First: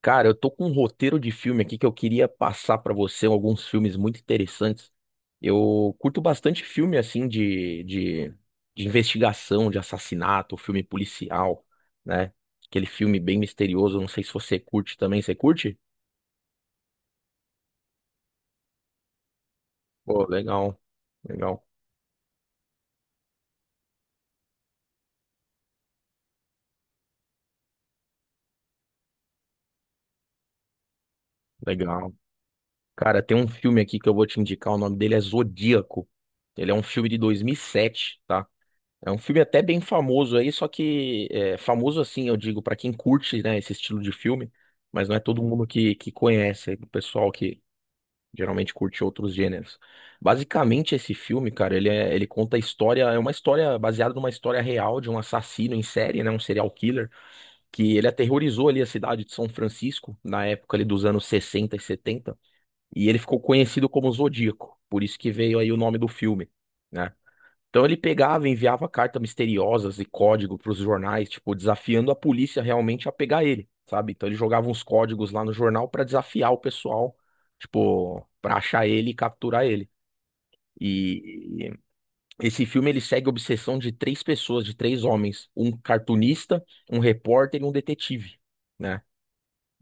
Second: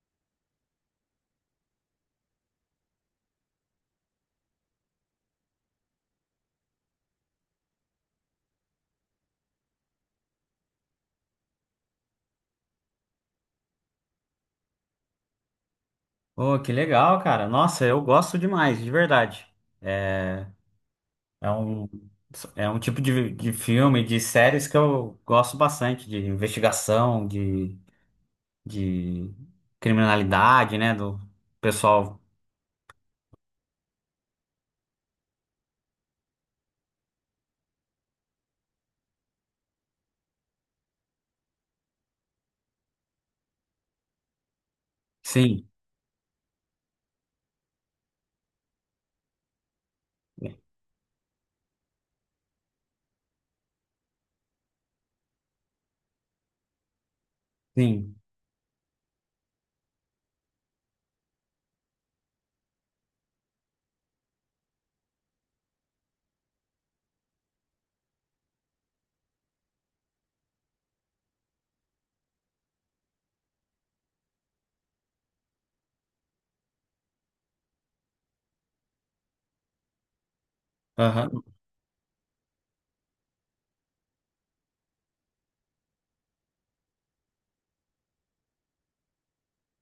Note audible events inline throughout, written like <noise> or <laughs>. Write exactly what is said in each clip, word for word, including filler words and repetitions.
Cara, eu tô com um roteiro de filme aqui que eu queria passar pra você, alguns filmes muito interessantes. Eu curto bastante filme assim de, de, de investigação, de assassinato, filme policial, né? Aquele filme bem misterioso, não sei se você curte também, você curte? Oh, que legal, cara. Nossa, eu gosto demais, de verdade. Pô, É, legal, é legal, um, é um tipo de, de filme, de séries que eu gosto bastante, de investigação, de, de criminalidade, né? Do legal. pessoal. Cara, tem um filme aqui que eu vou te indicar, o nome dele é Zodíaco. Ele é um filme de dois mil e sete, tá? É um filme até bem famoso aí, só que é, famoso assim, eu digo, pra quem curte, né, esse estilo de filme, mas não é todo mundo Sim, que, que conhece, é o pessoal que geralmente curte outros gêneros. Basicamente, esse filme, cara, ele, é- ele conta a história, é uma história baseada numa história real de um assassino em série, né, um serial killer, que ele sim. aterrorizou ali a cidade de São Francisco, na época ali dos anos sessenta e setenta e ele ficou conhecido como Zodíaco, por isso que veio aí o nome do filme, né? Então ele pegava e enviava cartas misteriosas e código para os jornais, tipo, desafiando a polícia realmente a pegar ele, sabe? Então ele jogava uns códigos lá no jornal para desafiar o pessoal, tipo, para achar ele e capturar ele. Aham. E esse filme ele segue a obsessão de três pessoas, de três homens, um cartunista, um repórter e um detetive, né?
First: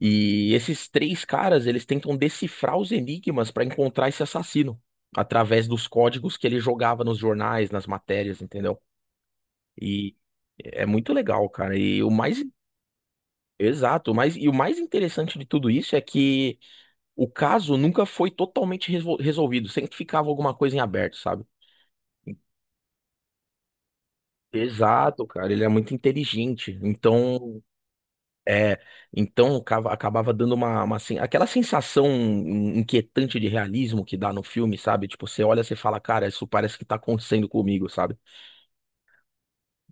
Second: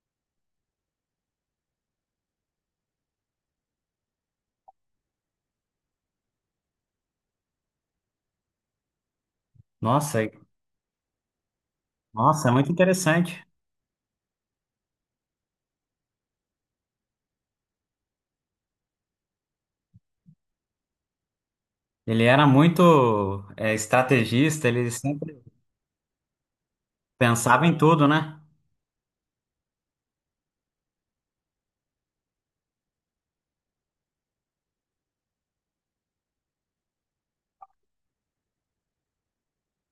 E esses três caras, eles tentam decifrar os enigmas para encontrar esse assassino através dos códigos que ele jogava nos jornais, nas matérias, entendeu? E Nossa, e- é muito legal, cara. E o mais Nossa, é muito interessante. exato, o mais e o mais interessante de tudo isso é que o caso nunca foi totalmente resol- resolvido, sempre ficava alguma coisa em aberto, sabe? Ele era muito, é, estrategista, ele Exato, sempre cara, ele é muito inteligente. Então, pensava em tudo, né? é, então cava- acabava dando uma, uma sen- aquela sensação inquietante de realismo que dá no filme, sabe? Tipo, você olha, você fala, cara, isso parece que tá acontecendo comigo, sabe?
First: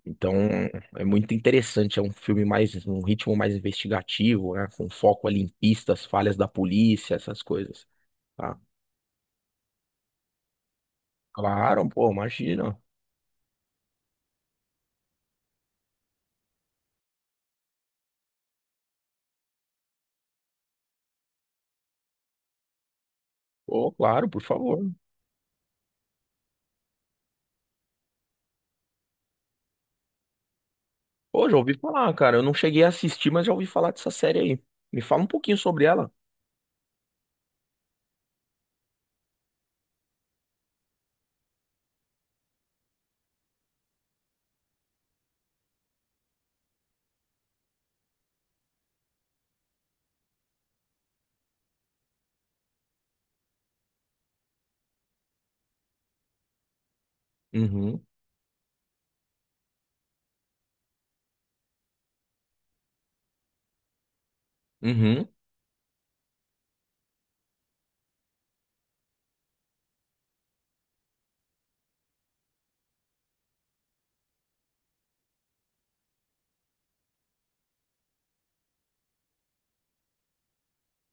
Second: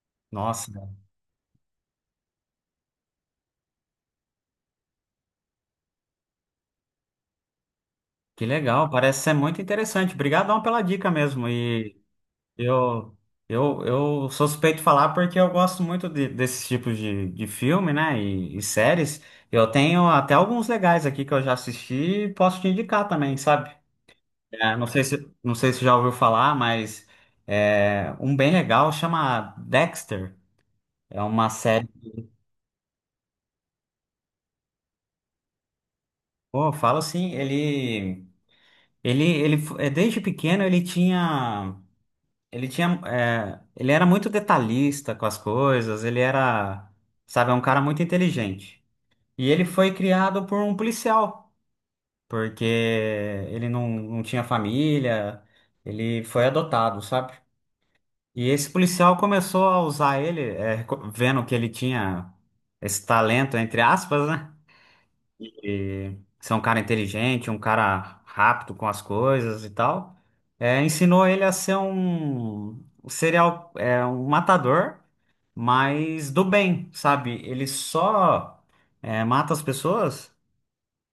Então, Nossa, é muito interessante. É um filme mais, um ritmo mais investigativo, né? Com foco ali em pistas, falhas da polícia, essas coisas. que Tá? legal. Parece ser muito interessante. Obrigadão pela dica mesmo. Claro, pô, imagina. Eu, eu, eu sou suspeito de falar porque eu gosto muito de, desses tipos de, de filme, né? E, e séries. Eu tenho até alguns legais aqui que eu já assisti e posso te indicar também, sabe? Pô, claro, por É, favor. não sei se, não sei se já ouviu falar, mas é, um bem legal chama Dexter. É Pô, uma já ouvi série. falar, cara. Eu não cheguei a assistir, mas já ouvi falar dessa série aí. Me fala um pouquinho sobre ela. Pô, eu falo assim, ele, ele, ele, f- é, desde pequeno ele tinha, ele tinha, é, ele era muito detalhista com as coisas. Ele era, sabe, é um cara muito inteligente. E ele foi criado por um policial, porque ele não, não tinha família, ele foi adotado, sabe? Uhum, E esse policial começou a usar ele, é, reco- vendo que ele tinha esse talento, entre aspas, né? uhum, E ser um cara inteligente, um cara rápido com as coisas e tal. É, ensinou ele a ser um um serial, é, um matador, mas do bem, sabe? Ele só, é, mata as pessoas.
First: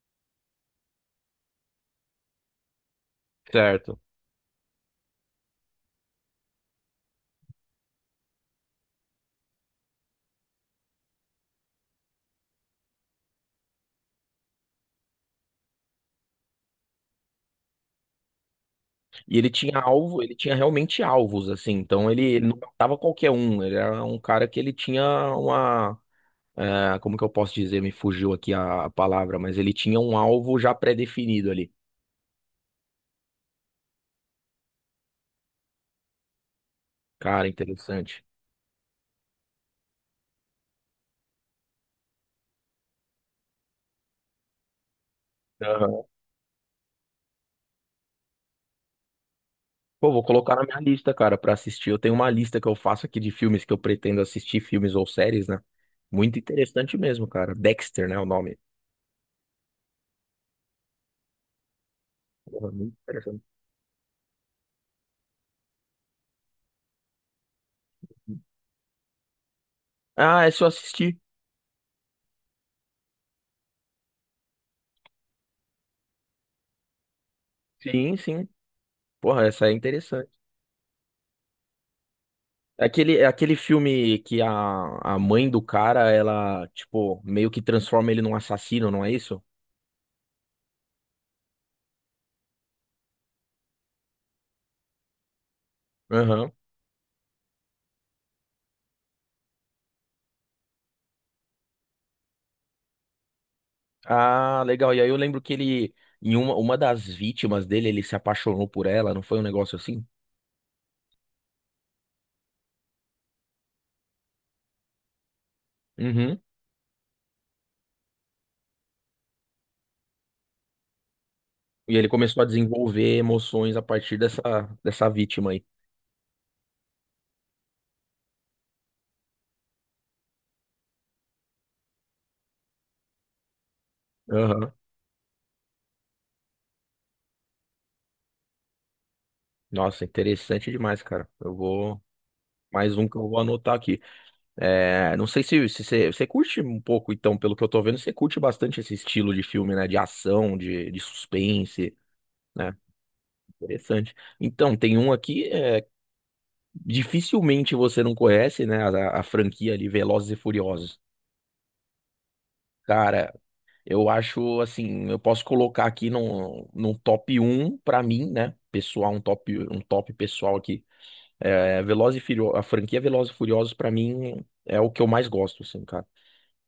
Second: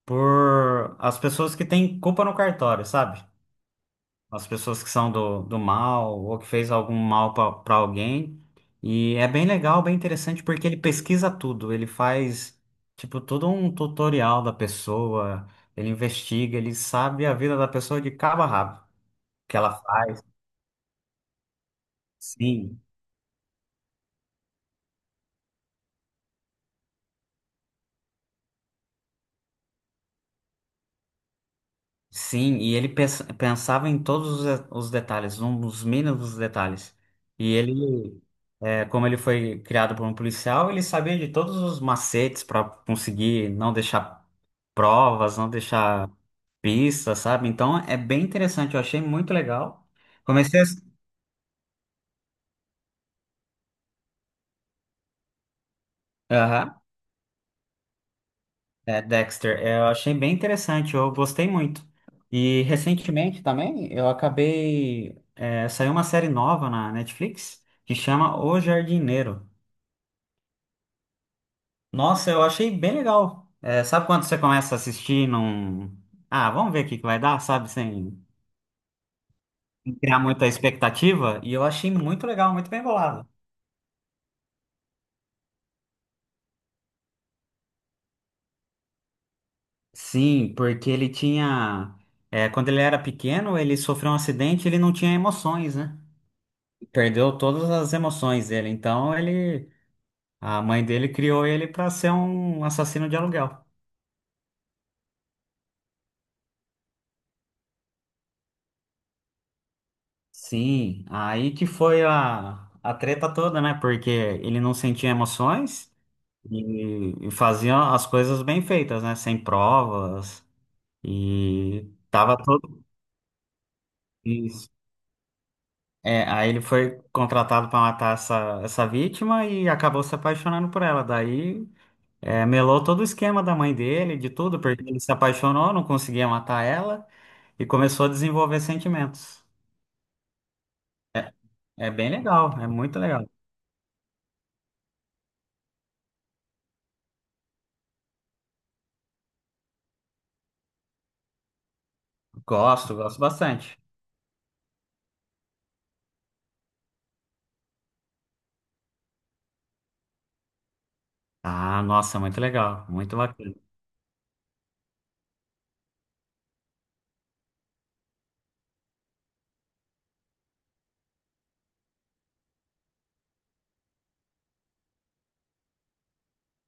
Por as pessoas que têm culpa no cartório, sabe? certo. As pessoas que são do, do mal ou que fez algum mal para alguém. E é bem legal, bem interessante, porque ele pesquisa tudo, ele faz, tipo, todo um tutorial da pessoa, ele investiga, ele sabe a vida da pessoa de cabo a rabo, o E ele que ela tinha alvo, faz, ele tinha realmente alvos, assim. Então, ele, ele não sim. matava qualquer um. Ele era um cara que ele tinha uma. Ah, como que eu posso dizer? Me fugiu aqui a, a palavra, mas ele tinha um alvo já pré-definido ali. Sim, e ele pens- pensava em todos os, os detalhes, nos mínimos detalhes. Cara, E interessante. ele, é, como ele foi criado por um policial, ele sabia de todos os macetes para conseguir não deixar provas, não Aham. deixar pistas, sabe? Então é bem interessante, eu achei muito legal. Pô, vou colocar Comecei na a... minha lista, cara, pra assistir. Eu tenho uma lista que eu faço aqui de filmes que eu pretendo assistir, filmes ou séries, né? Muito Aham, interessante mesmo, cara. Dexter, né, o nome. é, Dexter, é, eu achei bem interessante, eu gostei muito. E Porra, muito interessante. recentemente também eu acabei, é, saiu uma série nova na Netflix que chama O Jardineiro. Ah, é só assistir. Nossa, eu achei bem legal. É, sabe quando você começa a assistir num. Ah, vamos ver o que que vai dar, sabe? Sim, Sem sim. Porra, essa é criar interessante. muita expectativa. E eu achei muito legal, muito bem É aquele, é bolado. aquele filme que a, a mãe do cara, ela, tipo, meio que transforma ele num assassino, não é isso? Sim, porque ele tinha. é, quando ele era pequeno, ele sofreu um acidente, ele não tinha emoções, né? Aham. Perdeu todas as emoções dele. Então ele. A mãe dele criou ele para ser um assassino de aluguel. Ah, legal. E aí eu lembro que ele, em uma, uma das vítimas dele, ele se apaixonou por ela, não foi um negócio assim? Sim, aí que foi a, a treta toda, né? Porque ele não sentia emoções. Uhum. E, e faziam as coisas bem feitas, né? Sem provas. E E ele tava começou a todo. desenvolver emoções a partir dessa, Isso. dessa vítima aí. É, aí ele foi contratado para matar essa, essa vítima e acabou se apaixonando por ela. Daí é, melou todo o esquema da mãe dele, de tudo, Aham. porque ele se apaixonou, não conseguia matar ela e começou a desenvolver sentimentos. Nossa, interessante demais, cara. É, Eu é vou. bem legal, é Mais muito um que legal. eu vou anotar aqui. É, não sei se, se você, você curte um pouco, então, pelo que eu tô vendo, você curte bastante esse estilo de filme, né? De ação, de, de suspense, né? Gosto, gosto bastante. Interessante. Então, tem um aqui. É, dificilmente você não conhece, né, a, a franquia ali, Velozes e Furiosos. Ah, nossa, muito legal, muito Cara, bacana. eu acho assim, eu posso colocar aqui no no top um pra mim, né, pessoal, um top, um top pessoal aqui. É, Velozes e Furiosos, a franquia Velozes e Furiosos pra mim é o que eu mais gosto, assim, cara.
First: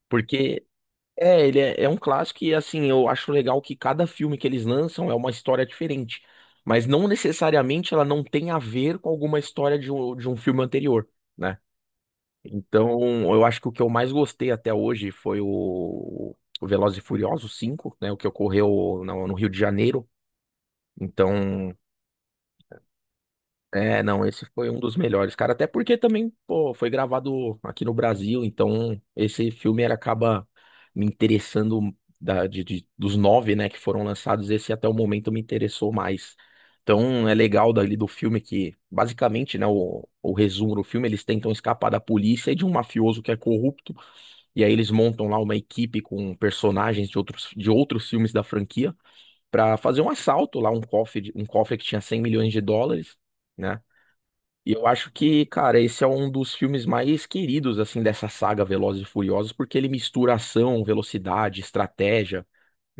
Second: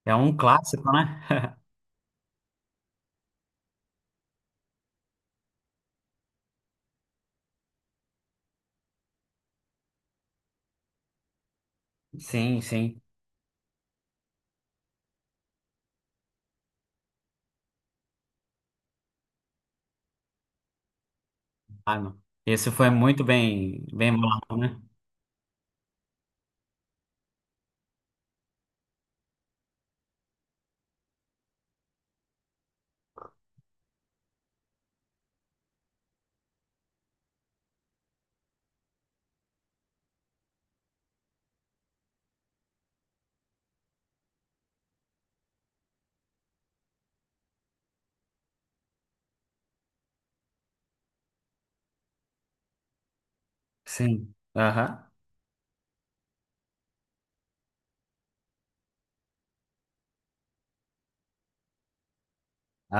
É um Porque clássico, é, né? ele é, é um clássico e assim, eu acho legal que cada filme que eles lançam é uma história diferente. Mas não necessariamente ela não tem a ver com alguma história de um, de um filme anterior, né? <laughs> Sim, sim. Então, eu acho que o que eu mais gostei até hoje foi o, o Velozes e Furiosos cinco, né? O que ocorreu no, no Rio de Janeiro. Então, Ah, não. Esse foi muito bem, é, bem não, esse bolado, foi um né? dos melhores, cara. Até porque também, pô, foi gravado aqui no Brasil. Então, esse filme ele acaba me interessando da, de, de- dos nove, né, que foram lançados. Esse até o momento me interessou mais. Então, é legal dali do filme que, basicamente, né, o, o resumo do filme, eles tentam escapar da polícia e de um mafioso que é corrupto. E aí eles montam lá uma equipe com personagens de outros, de outros filmes da franquia para fazer um assalto lá, um cofre, um cofre que tinha cem milhões de dólares, né? Sim. E eu acho Aham. que, cara, esse é um dos filmes mais queridos, assim, dessa saga Velozes e Furiosos, porque ele mistura ação, velocidade, estratégia,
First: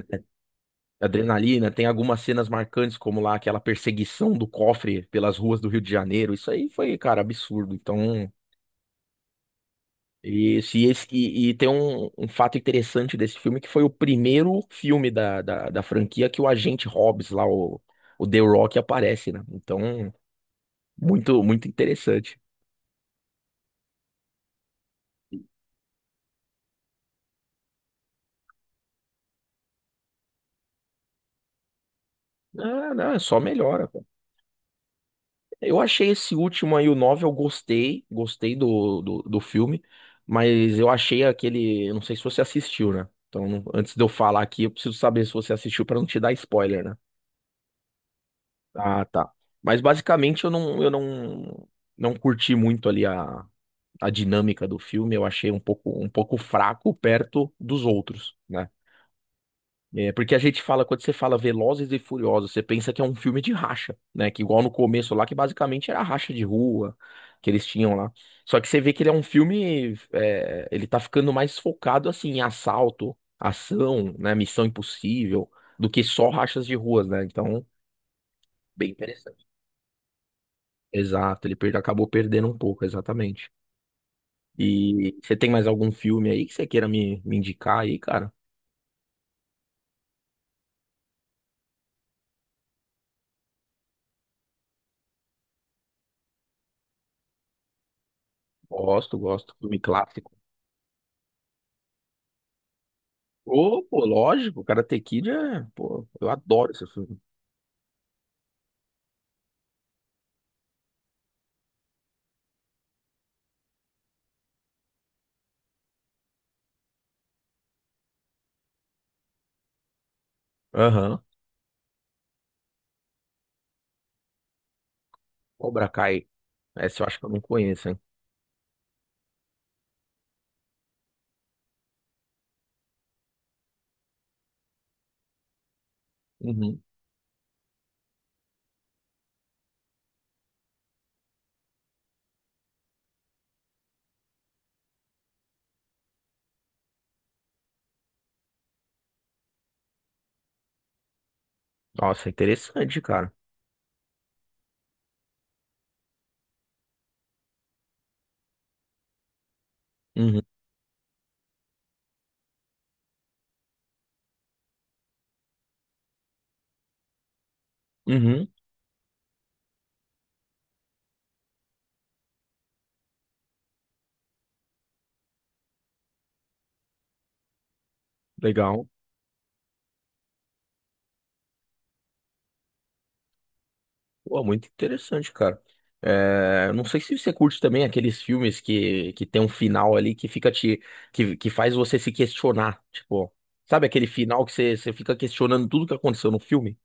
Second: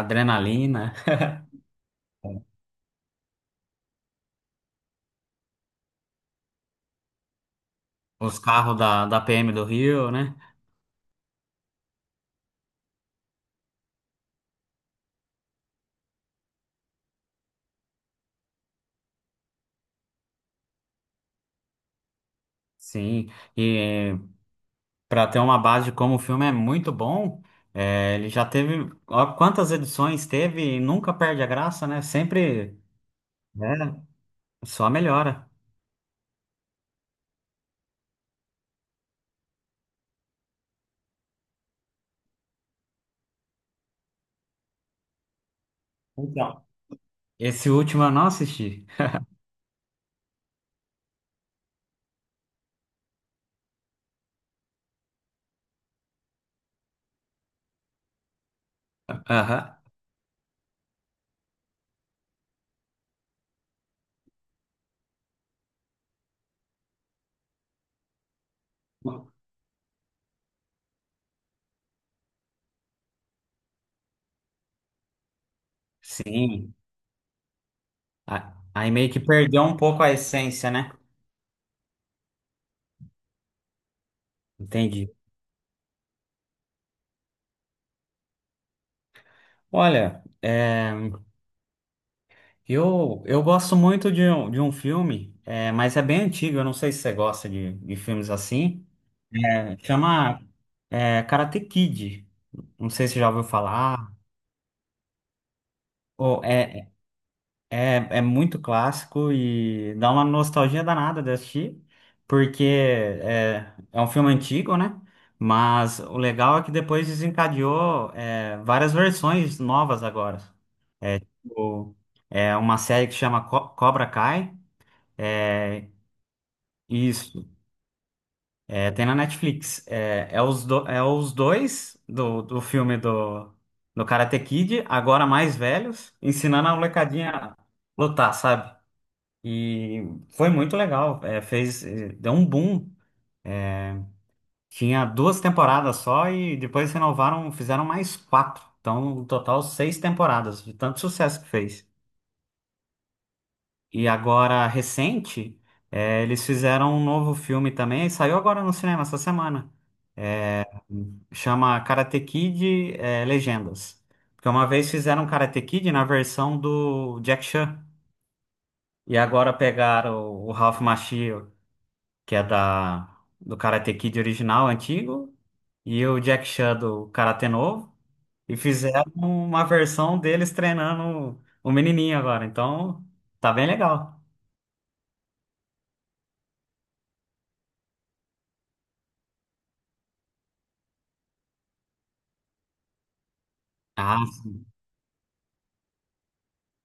Adrenalina. adrenalina. Tem algumas cenas <laughs> marcantes, como lá aquela perseguição do cofre pelas ruas do Rio de Janeiro. Isso aí foi, cara, absurdo. Então, Os carros da, da P M do Rio, né? isso, e, esse, e, e tem um, um fato interessante desse filme, que foi o primeiro filme da, da, da franquia que o agente Hobbs lá, o, o The Rock, aparece, né? Então, muito, muito interessante. Sim. E para ter uma base de como o filme é muito bom, é, ele já teve. Ó, quantas edições teve e nunca perde a graça, né? Sempre, Ah, não, é só melhora, né? cara. Só melhora. Eu achei esse último aí, o nove eu gostei, gostei do, do, do filme, mas eu achei aquele, eu não sei se você assistiu, né? Então, não- antes de eu falar aqui, eu preciso saber se você assistiu pra não te dar Então. spoiler, né? Esse último eu não assisti. Ah, tá. Mas basicamente eu não, eu não, não curti muito ali a a dinâmica do filme, eu achei um pouco, um pouco fraco perto dos outros, né? Aham. É, porque a gente fala, quando você fala Velozes e Furiosos, você pensa que é um filme de racha, né? Que igual no começo lá, que basicamente era racha de rua que eles tinham lá. Só que você vê que ele é um filme, é, ele tá ficando mais focado, assim, em assalto, ação, né? Missão Impossível, do que só rachas de Sim. ruas, né? Então, A- bem Aí meio que interessante. perdeu um pouco a essência, né? Exato, ele perde, acabou perdendo um pouco, exatamente. Entendi. E você tem mais algum filme aí que você queira me, me indicar aí, cara? Olha, é, Eu, eu gosto muito de um, de um filme, é, mas é bem antigo, eu não sei se você gosta de, de filmes assim. Gosto, gosto. É, Filme clássico. chama, é, Karate Kid. Não sei se você já ouviu Ô, pô, falar. lógico, Karate Kid é. Pô, eu Pô, adoro esse é, filme. é, é muito clássico e dá uma nostalgia danada de assistir, porque é, é um filme antigo, né? Mas o legal é que depois desencadeou, é, várias versões novas agora. Aham. O- É uma série que chama Co- Cobra Kai. Cobra É, Kai. Essa eu acho que eu não isso. conheço, hein? É, tem na Netflix. É, é, os, do- é os dois do, do filme do, do Karate Kid, agora mais velhos, ensinando a Uhum. molecadinha a lutar, sabe? E foi muito legal. É, fez, é, deu um boom. Tinha duas temporadas só e depois renovaram, fizeram mais quatro. Então, no total, seis temporadas, de tanto sucesso que fez. Nossa, interessante, cara. E agora, recente, é, eles fizeram um novo filme também, saiu agora no cinema essa semana. Uhum. Chama Karate Kid, é, Legendas. Porque uma vez fizeram um Karate Kid na versão do Jack Chan. Uhum. E agora pegaram o Ralph Macchio, que é da, do Karate Kid original, antigo, e o Jack Chan do Karate novo, e Legal. fizeram uma versão deles treinando o menininho agora. Então, tá bem legal. Pô, muito interessante, cara. É, não sei se você curte também aqueles filmes que, que tem um final ali que fica te. Que, que faz você se questionar. Tipo, sabe aquele Ah, final que você, você fica questionando tudo que aconteceu no filme?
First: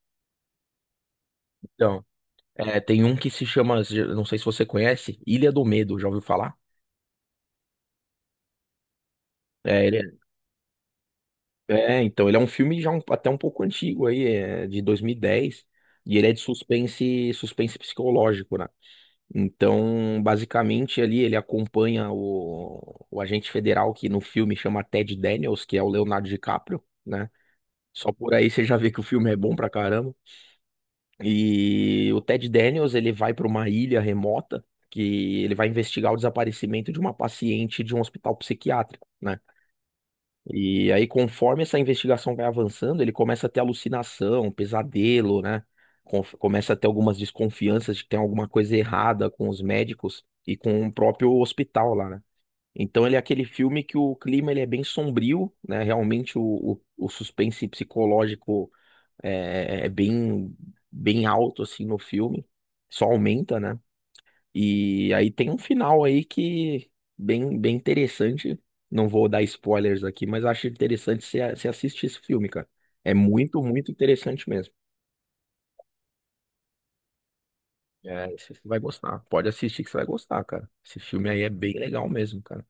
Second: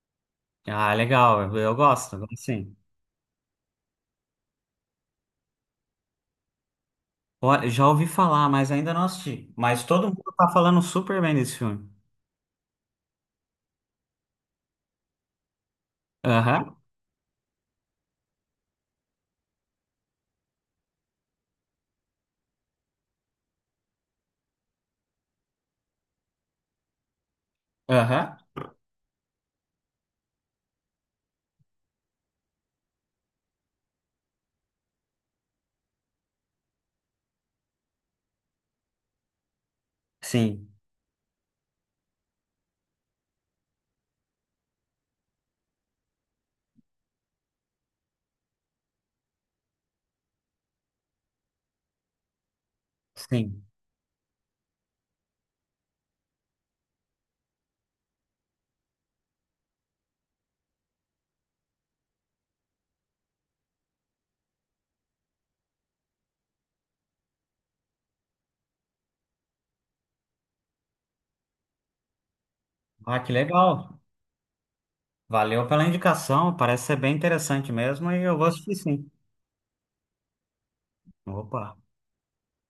ah, legal, eu eu Então, gosto, assim. é, tem um que se chama, não sei se você conhece, Ilha do Medo, já ouviu falar? Já ouvi falar, mas ainda não assisti. Mas É, todo ele- mundo tá falando super bem desse filme. é, é, então, ele é um filme já um- até um pouco antigo aí, é, de dois mil e dez, e dez, e ele é de Aham, suspense, suspense psicológico, né? Então, basicamente ali ele acompanha o, o agente federal que no filme chama Ted Daniels, que é o Leonardo DiCaprio, né? Só por aham. aí você já vê que o filme é bom pra caramba. E o Ted Daniels, ele vai para uma ilha remota que ele vai investigar o desaparecimento de uma paciente de um hospital psiquiátrico, né? Sim, E aí, conforme essa investigação vai avançando, ele começa a ter alucinação, pesadelo, né? Conf- começa a ter algumas desconfianças de que tem alguma coisa errada com os médicos e com o próprio hospital lá, né? Então ele é aquele sim. filme que o clima ele é bem sombrio, né? Realmente o, o, o suspense psicológico é, é é bem, bem alto assim no filme, só aumenta, né? E aí tem um final aí que bem, bem interessante. Não vou dar spoilers aqui, mas acho interessante você você assistir esse filme, cara. É Ah, que muito, muito legal. interessante mesmo. Valeu pela indicação, parece ser bem interessante mesmo e É, eu vou você assistir vai sim. gostar. Pode assistir que você vai gostar, cara. Esse filme aí é bem Opa, legal mesmo, cara,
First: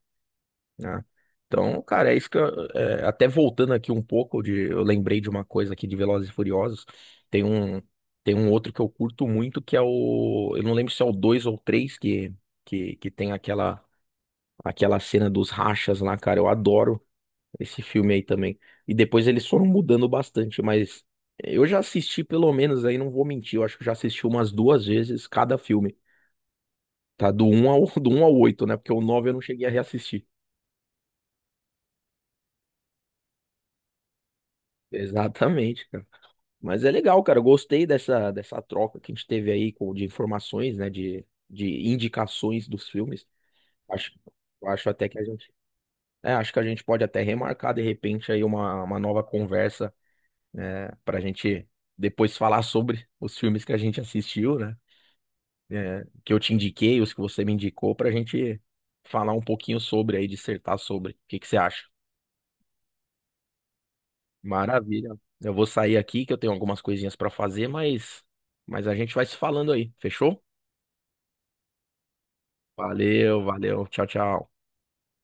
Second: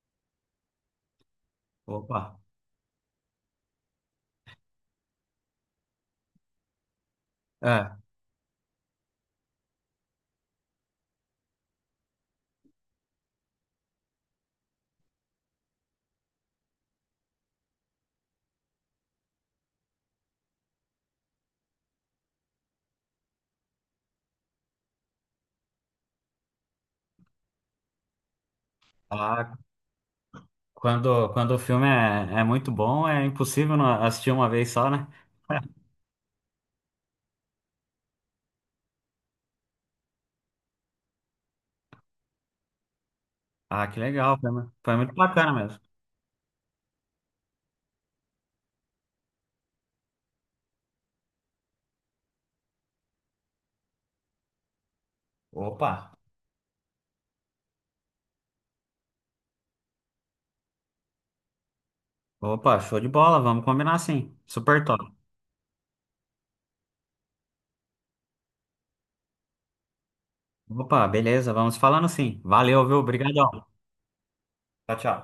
né? Então, cara, é opa. isso que eu, é, até voltando aqui um pouco de, eu lembrei de uma coisa aqui de Velozes e Furiosos. Tem um É, tem um outro que eu curto muito que é o, eu não lembro se é o dois ou o três, que que que tem aquela aquela cena dos rachas lá, cara. Eu adoro esse filme aí também. E depois eles foram mudando bastante, mas eu já assisti pelo menos aí, não vou mentir, eu acho que eu já assisti umas duas vezes cada filme. Tá do um ao <laughs> do um ao oito, né? Porque o nove eu não ah, cheguei a reassistir. Quando, quando o filme é, é muito bom, é impossível não assistir uma vez só, né? <laughs> Exatamente, cara. Mas é legal, cara. Eu gostei dessa, dessa troca que a gente teve aí com, de informações, né? De, de indicações dos filmes. Ah, que Acho, legal, foi, eu mu- acho foi até muito que a gente. bacana mesmo. É, acho que a gente pode até remarcar de repente aí uma, uma nova conversa, né, pra gente depois falar sobre os filmes que a gente assistiu, né? Opa, Que eu te indiquei, os que você me indicou, pra gente falar um pouquinho sobre aí, dissertar sobre. O que que você acha? opa, show de bola, vamos combinar sim. Super Maravilha. top. Eu vou sair aqui que eu tenho algumas coisinhas pra fazer, mas, mas a gente vai se falando aí, fechou? Opa, beleza, vamos falando sim. Valeu, viu? Valeu, Obrigadão. valeu. Tchau, tchau. Tchau, tchau.